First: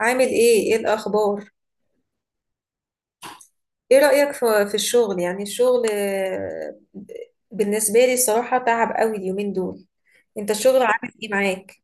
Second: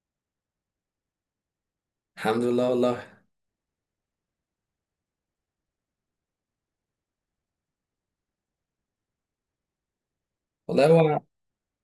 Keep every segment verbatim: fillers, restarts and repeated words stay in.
عامل ايه؟ ايه الاخبار؟ الحمد لله، والله. ايه رأيك في في الشغل، يعني الشغل، آه، بالنسبة لي الصراحة، تعب قوي اليومين دول. انت الشغل والله عامل هو ايه معاك؟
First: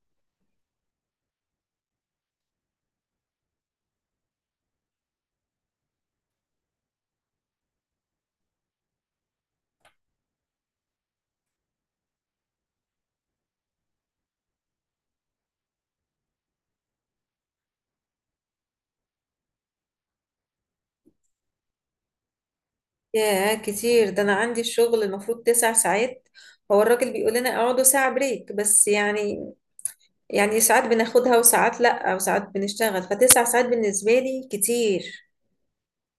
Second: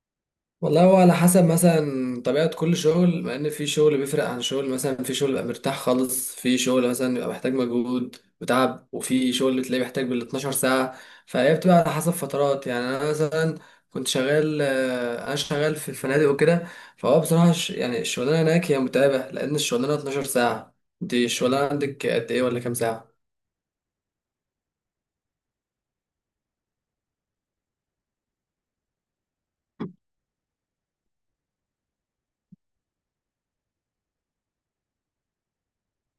والله هو على حسب مثلا طبيعة كل شغل، مع ان في شغل بيفرق عن شغل. مثلا في شغل بيبقى مرتاح خالص، في شغل مثلا بيبقى محتاج مجهود وتعب، وفي شغل تلاقيه محتاج بال اتناشر ساعة. فهي بتبقى على حسب فترات. يعني انا مثلا كنت شغال، آه، انا شغال في الفنادق وكده. فهو بصراحة ش- يعني الشغلانة هناك هي متعبة، لان الشغلانة اتناشر ساعة. دي الشغلانة عندك قد ايه، ولا كام ساعة؟ ياه كتير! ده انا عندي الشغل المفروض تسع ساعات. هو الراجل بيقول لنا اقعدوا ساعة بريك بس يعني، يعني ساعات بناخدها وساعات لا وساعات بنشتغل، فتسع ساعات بالنسبة لي كتير.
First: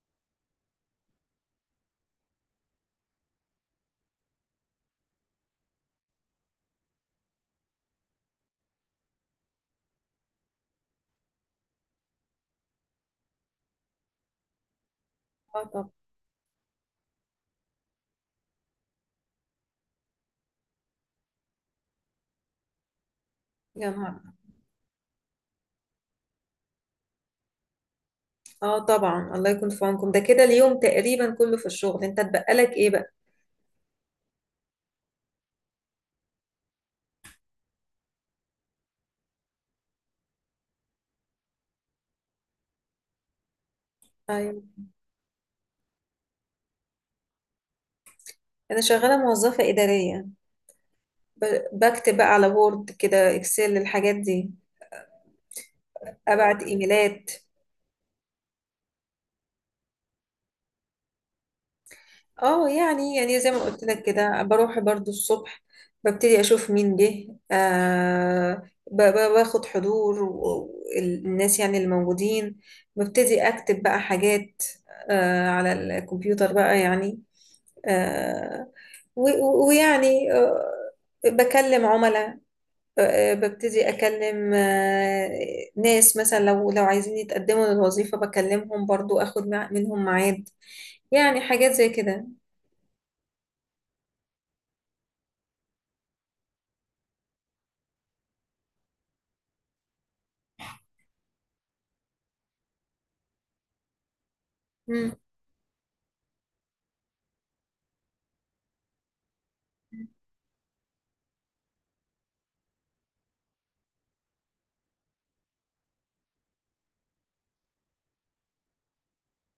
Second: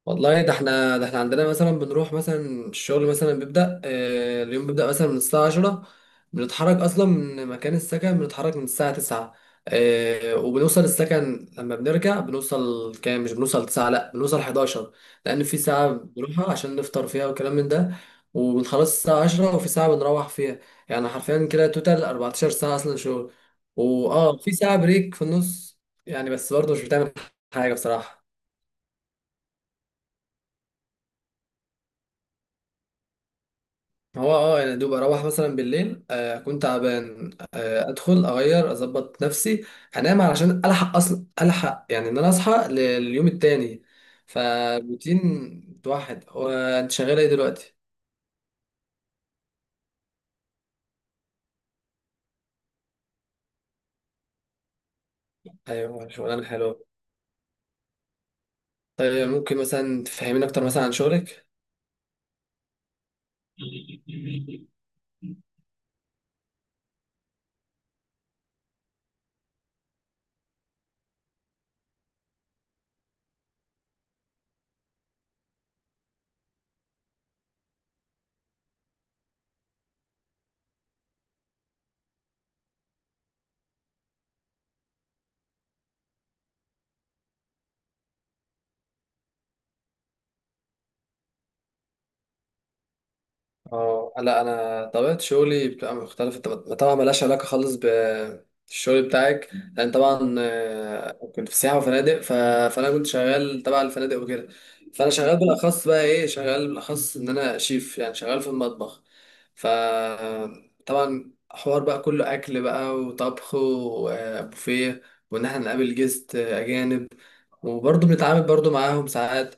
والله ده احنا ده احنا عندنا مثلا بنروح، مثلا الشغل مثلا بيبدأ، آه، اليوم بيبدأ مثلا من الساعة عشرة، بنتحرك أصلا من مكان السكن، بنتحرك من الساعة تسعة. آه، وبنوصل السكن لما بنرجع بنوصل كام؟ مش بنوصل تسعة، لا بنوصل حداشر، لأن في اه، ساعة طب. بنروحها عشان نفطر فيها والكلام من ده، وبنخلص الساعة عشرة، وفي ساعة بنروح فيها. يعني حرفيا كده توتال أربعة عشر ساعة أصلا شغل، يا نهار! وآه في ساعة بريك في النص، يعني بس برضه مش بتعمل حاجة بصراحة. اه طبعا، الله يكون في عونكم. ده كده اليوم تقريبا كله في الشغل، انت اتبقى لك ايه بقى؟ هو اه يعني دوب اروح مثلا بالليل، آه اكون تعبان، آه ادخل اغير اظبط نفسي انام علشان الحق، اصلا الحق يعني ان انا اصحى لليوم التاني. ايوه. فروتين واحد. هو انت شغاله ايه دلوقتي؟ انا شغالة موظفة إدارية. ب- بكتب بقى على وورد، كده اكسل، الحاجات دي. ايوه، شغلانه ابعت حلوه. ايميلات. طيب ممكن مثلا تفهمين اكتر مثلا عن شغلك؟ اه، يعني يعني زي ما قلت لك كده بروح برضو الصبح. ببتدي اشوف مين جه آه ب- ب- باخد حضور و- الناس يعني اللي موجودين. ببتدي اكتب بقى حاجات آه على الكمبيوتر بقى يعني. آه و- و- ويعني آه بكلم عملاء. آه، ببتدي أكلم آه، ناس مثلا لو لو عايزين يتقدموا للوظيفة، بكلمهم برضو أخد مع- منهم ميعاد. يعني حاجات زي كده. اه لا، انا طبيعه شغلي بتبقى مختلفه، طب- طبعا ملهاش علاقه خالص بالشغل بتاعك. لان طبعا، آه، كنت في سياحه وفنادق ف... فانا كنت شغال تبع الفنادق وكده. فانا مم. شغال بالاخص، بقى ايه، شغال بالاخص ان انا شيف، يعني شغال في المطبخ. ف طبعا حوار بقى كله اكل بقى وطبخ وبوفيه، وان احنا نقابل جست اجانب، وبرضه بنتعامل برضه معاهم ساعات.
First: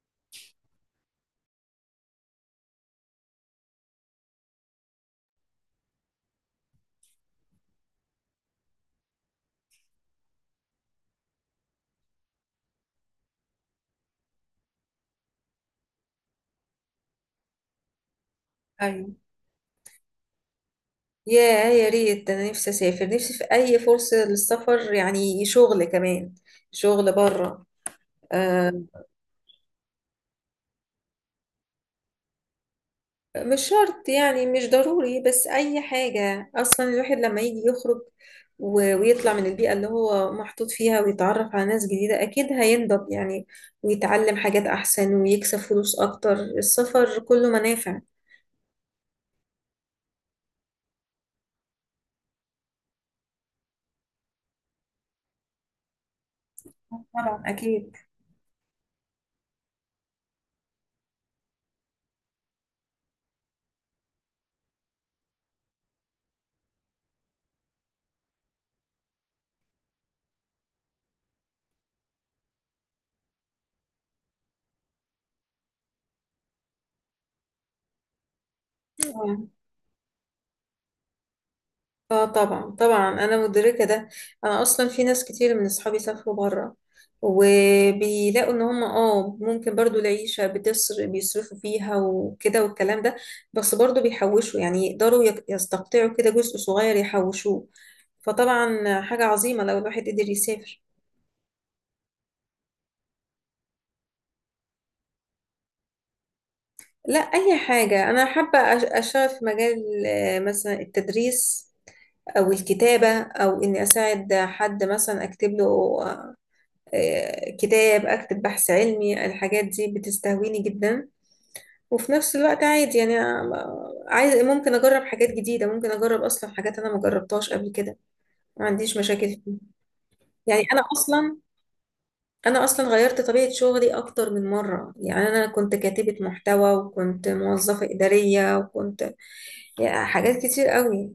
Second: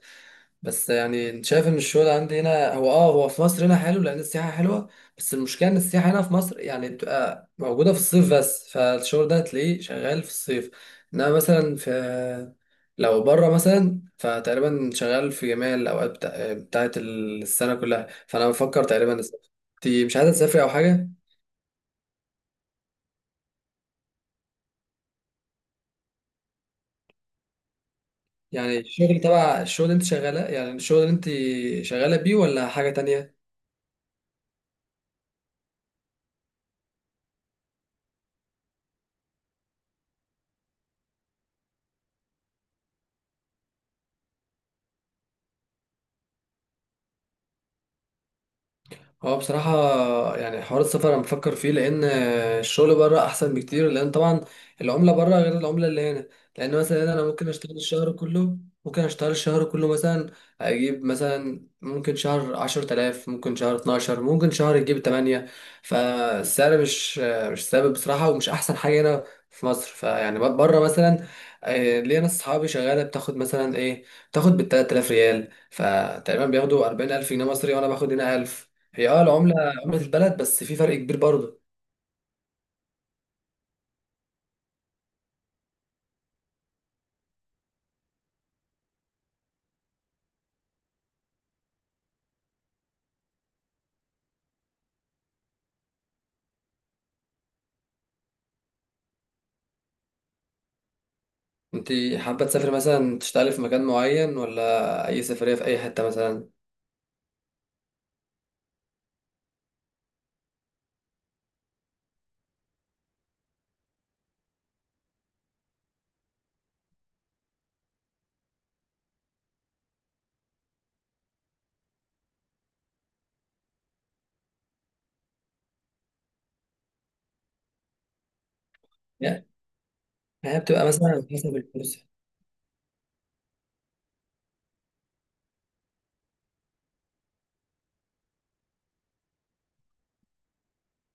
بس يعني انت شايف ان الشغل عندي هنا هو اه هو في مصر هنا حلو، لان السياحه حلوه. بس المشكله ان السياحه هنا في مصر يعني بتبقى موجوده في الصيف بس، فالشغل ده هتلاقيه شغال في الصيف. انما مثلا في، لو بره مثلا، فتقريبا شغال في جميع الاوقات بتاع... بتاعت السنه كلها. فانا بفكر أيوة. تقريبا اسافر. انت مش عايزه تسافري او حاجه؟ يا يا ريت، ده أنا نفسي أسافر، نفسي في أي فرصة للسفر، يعني شغل كمان، شغل بره. يعني الشغل تبع، الشغل اللي انت شغاله، يعني الشغل اللي انت شغاله بيه، ولا حاجه تانية؟ مش شرط يعني، مش ضروري، بس أي حاجة. أصلا الواحد لما يجي يخرج و- ويطلع من البيئة اللي هو محطوط فيها، ويتعرف على ناس جديدة أكيد هينضب يعني، ويتعلم حاجات أحسن ويكسب فلوس أكتر. السفر كله منافع. هو بصراحة يعني حوار السفر أنا بفكر فيه، لأن الشغل بره أحسن بكتير، لأن طبعا العملة بره غير العملة اللي هنا. لأن مثلا هنا أنا طبعا ممكن أشتغل أكيد. الشهر كله ممكن أشتغل الشهر كله مثلا، أجيب مثلا، ممكن شهر عشرة آلاف، ممكن شهر اتناشر، ممكن شهر يجيب تمانية. فالسعر مش مش ثابت بصراحة، ومش أحسن حاجة هنا في مصر. فيعني بره مثلا، آه، ليا ناس صحابي شغالة بتاخد مثلا إيه، بتاخد بالتلات آلاف ريال، فتقريبا بياخدوا أربعين ألف جنيه مصري، وأنا باخد هنا ألف. هي اه العملة، عملة البلد، بس في فرق كبير برضه. اه طبعا طبعا، انا مدركه ده. انا اصلا في ناس كتير من اصحابي سافروا بره، وبيلاقوا ان هم اه ممكن برضو العيشه بتصر بيصرفوا فيها وكده والكلام ده. بس برضو بيحوشوا، يعني يقدروا يك- يستقطعوا كده جزء صغير يحوشوه. فطبعا حاجه عظيمه لو الواحد قدر يسافر. انت حابة تسافر مثلا تشتغلي في مكان معين، ولا أي سفرية في أي حتة مثلا؟ لا، اي حاجه، انا حابه أش- اشتغل في مجال، آه، مثلا التدريس، او الكتابه، او اني اساعد حد مثلا اكتب له آه، كتاب، أكتب بحث علمي. الحاجات دي بتستهويني جدا، وفي نفس الوقت عادي. يعني أنا- عايز، ممكن أجرب حاجات جديدة، ممكن أجرب أصلا حاجات أنا ما جربتهاش قبل كده، ما عنديش مشاكل لا، فيها. هي يعني أنا بتبقى مثلا على أصلا حسب الفرصة. أنا أصلا غيرت طبيعة شغلي أكتر من مرة، يعني أنا كنت كاتبة محتوى وكنت موظفة إدارية وكنت، يعني حاجات كتير قوي.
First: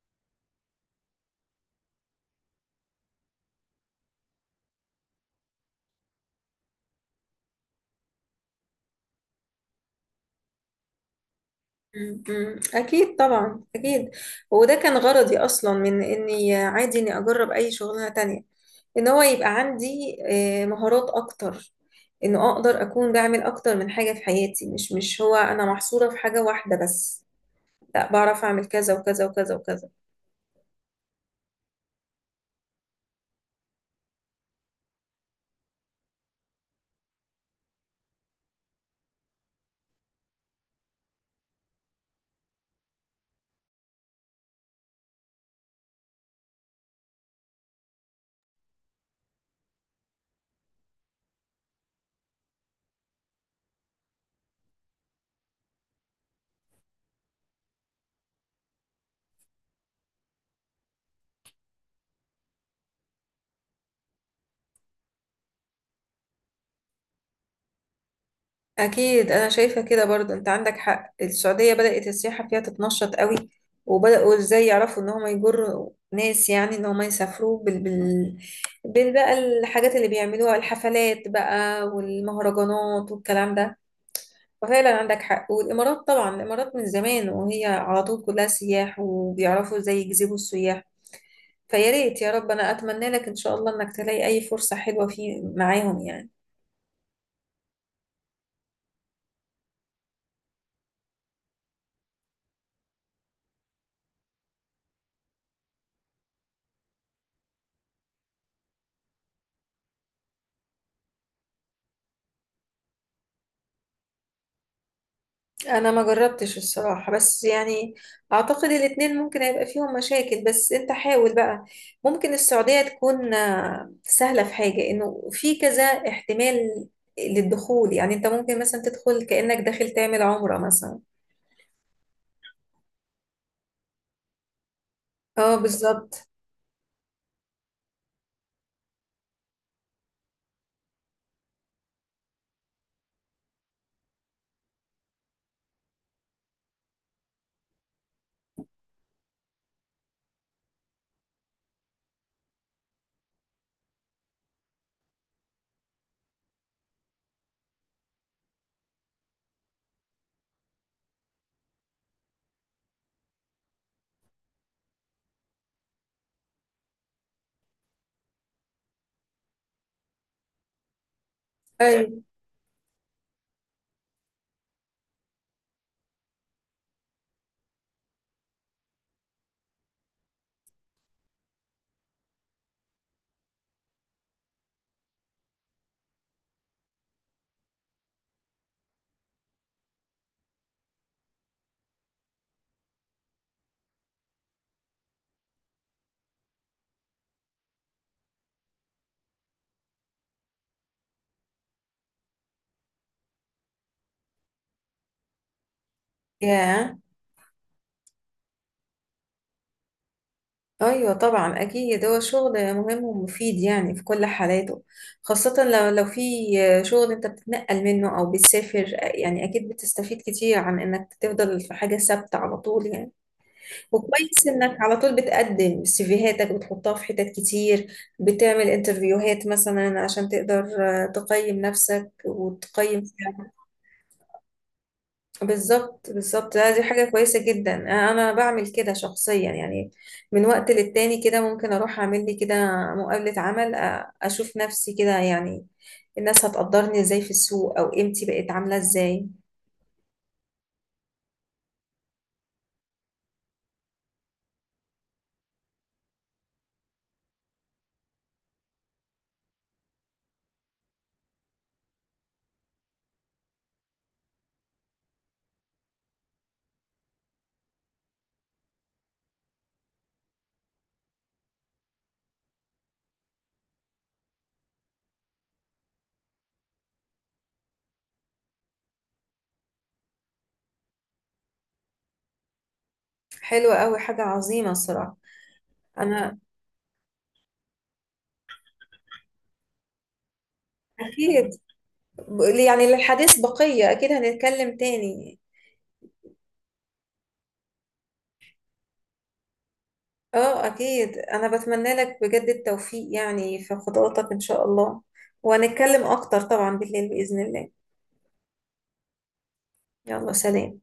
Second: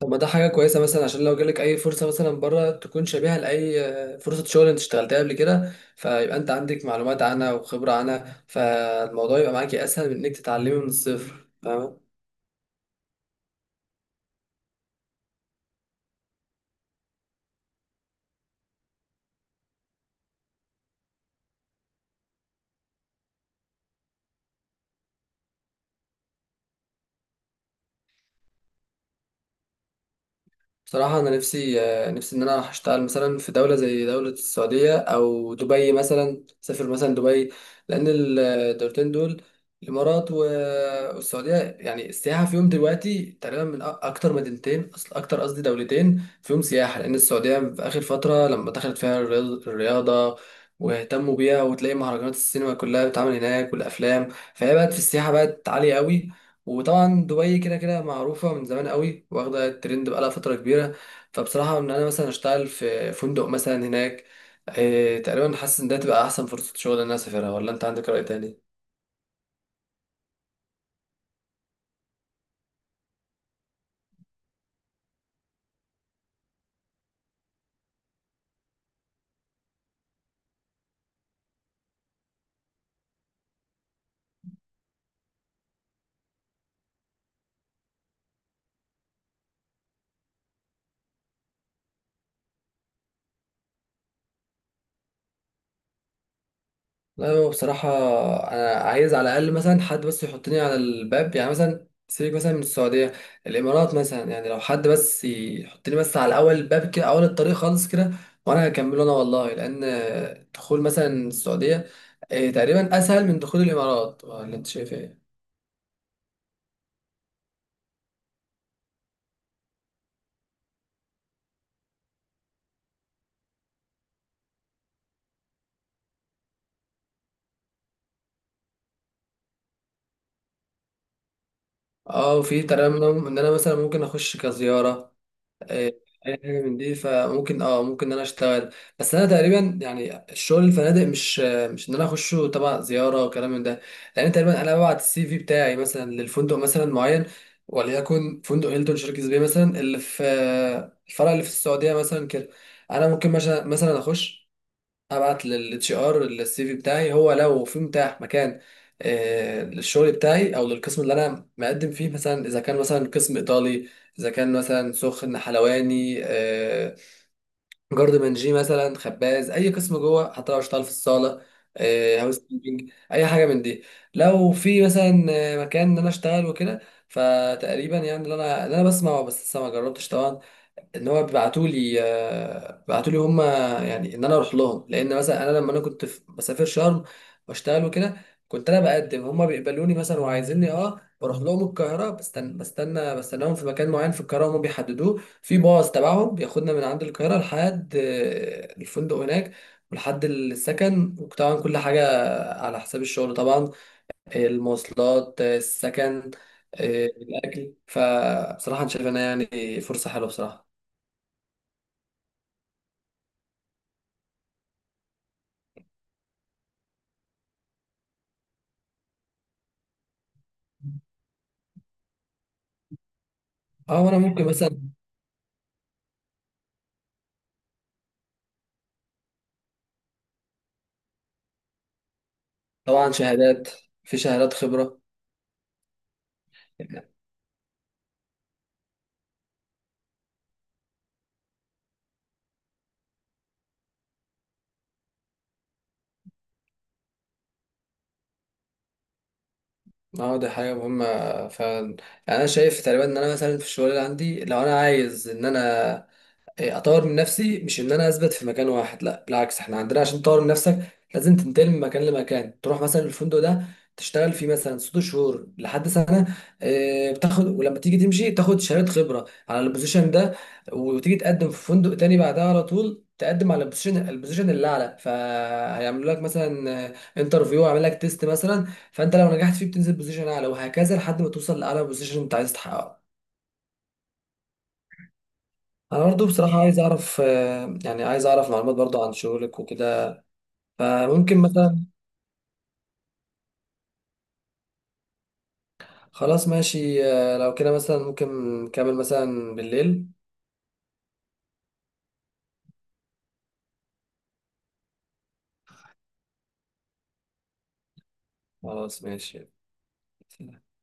طب ما ده حاجة كويسة، مثلا عشان لو جالك أي فرصة مثلا بره تكون شبيهة لأي، آه، فرصة شغل انت اشتغلتها قبل كده، فيبقى انت عندك معلومات عنها وخبرة عنها، فالموضوع يبقى معاكي أسهل من انك تتعلمي من الصفر، فاهمة؟ م- م. أكيد، طبعا أكيد. وده كان غرضي أصلا، من إني عادي إني أجرب أي شغلانة تانية، إن هو يبقى عندي آه، مهارات أكتر، إنه أقدر أكون بعمل أكتر من حاجة في حياتي، مش مش هو أنا محصورة في حاجة واحدة بس. لا، بعرف أعمل كذا وكذا وكذا وكذا. بصراحة أنا نفسي، آه، نفسي إن أنا أشتغل مثلا في دولة زي دولة السعودية أو دبي، مثلا أسافر مثلا دبي. لأن ال- الدولتين دول، الإمارات و- والسعودية، يعني السياحة فيهم دلوقتي تقريبا من أ- أكتر مدينتين، أصل أكتر، قصدي دولتين فيهم سياحة. لأن السعودية في آخر فترة لما دخلت فيها الرياض- الرياضة واهتموا بيها، وتلاقي مهرجانات السينما كلها بتتعمل هناك والأفلام، فهي بقت في السياحة، بقت عالية قوي. وطبعا دبي كده كده معروفة من زمان قوي، واخدة الترند بقالها فترة كبيرة. فبصراحة إن أنا مثلا أشتغل في فندق مثلا هناك، إيه، تقريبا حاسس إن ده تبقى أحسن فرصة شغل إن أنا أسافرها، ولا أنت عندك رأي تاني؟ أكيد أنا شايفة كده برضه، أنت عندك حق. السعودية بدأت السياحة فيها تتنشط قوي، وبدأوا إزاي يعرفوا إن هم يجروا ناس، يعني إن هم يسافروا بال... بال... بال بقى، الحاجات اللي بيعملوها، الحفلات بقى والمهرجانات والكلام ده. ففعلا عندك حق. والإمارات طبعا، الإمارات من زمان وهي على طول كلها سياح، وبيعرفوا إزاي يجذبوا السياح. فيا ريت يا رب، أنا أتمنى لك إن شاء الله إنك تلاقي أي فرصة حلوة في معاهم، يعني. لا، هو بصراحة أنا عايز على الأقل مثلا حد بس يحطني على الباب، يعني مثلا سيبك مثلا من السعودية، الإمارات مثلا، يعني لو حد بس يحطني بس على أول الباب كده، أول الطريق خالص كده، وأنا هكمله أنا والله. لأن دخول مثلا السعودية، إيه، تقريبا أسهل من دخول الإمارات، ولا أنت شايف إيه؟ انا ما جربتش الصراحة، بس يعني، اعتقد الاتنين ممكن هيبقى فيهم مشاكل، بس انت حاول بقى. ممكن السعودية تكون آه، سهلة في حاجة، انه في كذا احتمال للدخول، يعني انت ممكن مثلا تدخل كأنك داخل تعمل عمرة مثلا. أه، وفي ترى إن أنا إن أنا مثلا ممكن أخش كزيارة، اه، إيه، بالظبط. اي حاجه من دي، فممكن اه ممكن ان انا اشتغل. بس انا تقريبا يعني الشغل الفنادق، مش مش ان انا اخشه تبع زياره وكلام من ده، لان تقريبا انا ببعت السي في بتاعي مثلا للفندق مثلا معين، وليكن فندق هيلتون، شركه بيه مثلا، اللي في آه، الفرع اللي في السعوديه مثلا كده. انا ممكن مثلا مثلا اخش، ابعت للاتش ار السي في بتاعي، هو لو في متاح مكان، آه، للشغل بتاعي او للقسم اللي انا مقدم فيه مثلا، اذا كان مثلا قسم ايطالي، اذا كان مثلا سخن حلواني، آه، جارد منجي مثلا، خباز، اي قسم جوه، حتى لو اشتغل في الصاله، آه، ايوه. هاوس كيبنج، اي حاجه من دي، لو في مثلا آه، مكان ان انا اشتغل وكده. فتقريبا يعني اللي انا اللي انا بسمع، بس لسه ما جربتش طبعا، ان هو بيبعتوا لي بيبعتوا لي هم، يعني ان انا اروح لهم. لان مثلا انا لما انا كنت في- بسافر شرم واشتغل وكده، كنت انا بقدم هم بيقبلوني مثلا وعايزيني، اه بروح لهم القاهره، بستنى بستنى بستناهم في مكان معين في القاهره، هم بيحددوه، في باص تبعهم بياخدنا من عند القاهره لحد آه، الفندق هناك، ولحد السكن، وطبعا كل حاجه على حساب الشغل طبعا، المواصلات، آه، السكن، ياه. آه، الاكل. فبصراحه انا شايف انها يعني فرصه حلوه بصراحه. ايوه طبعا، اكيد هو شغل مهم ومفيد يعني في كل حالاته، خاصة لو لو في شغل انت بتتنقل منه او بتسافر. يعني اكيد بتستفيد كتير عن انك تفضل في حاجة ثابتة على طول، يعني. اه وانا ممكن وكويس انك مثلا. على طول بتقدم سيفيهاتك، بتحطها في حتت كتير، بتعمل انترفيوهات مثلا عشان تقدر تقيم نفسك وتقيم. طبعا شهادات، في شهادات خبره بالظبط، بالظبط. لا، دي يعني. حاجة كويسة جدا، أنا أنا بعمل كده شخصيا يعني. من وقت للتاني كده ممكن أروح أعمل لي كده مقابلة عمل، أ- أشوف نفسي كده يعني، الناس هتقدرني إزاي في السوق، أو قيمتي بقت عاملة إزاي. اه دي حاجه مهمه فعلا. يعني انا شايف تقريبا ان انا مثلا في الشغل اللي عندي، لو انا عايز ان انا، إيه، اطور من نفسي، مش ان انا اثبت في مكان واحد، لا بالعكس، احنا عندنا عشان تطور من نفسك لازم تنتقل من مكان لمكان. تروح مثلا الفندق ده تشتغل فيه مثلا ست شهور لحد سنه، آه، بتاخد، ولما تيجي تمشي تاخد شهاده خبره على البوزيشن ده، وتيجي تقدم في فندق تاني بعدها على طول، تقدم على البوزيشن البوزيشن اللي اعلى، فهيعملوا لك مثلا انترفيو، يعمل لك تيست مثلا، فانت لو نجحت فيه بتنزل بوزيشن اعلى، وهكذا لحد ما توصل لاعلى بوزيشن انت عايز تحققه. حلوة أوي، حاجة عظيمة الصراحة. انا برضو أنا بصراحة عايز اعرف، آه، يعني عايز اعرف معلومات برضو عن شغلك وكده، فممكن أكيد، مثلا. ب- يعني للحديث بقية، أكيد هنتكلم تاني. خلاص ماشي، آه، لو كده مثلا ممكن نكمل مثلا بالليل. أه أكيد، أنا بتمنى لك بجد التوفيق يعني في خطواتك إن شاء الله، وهنتكلم أكتر طبعا بالليل بإذن الله. خلاص ماشي. يلا، سلام.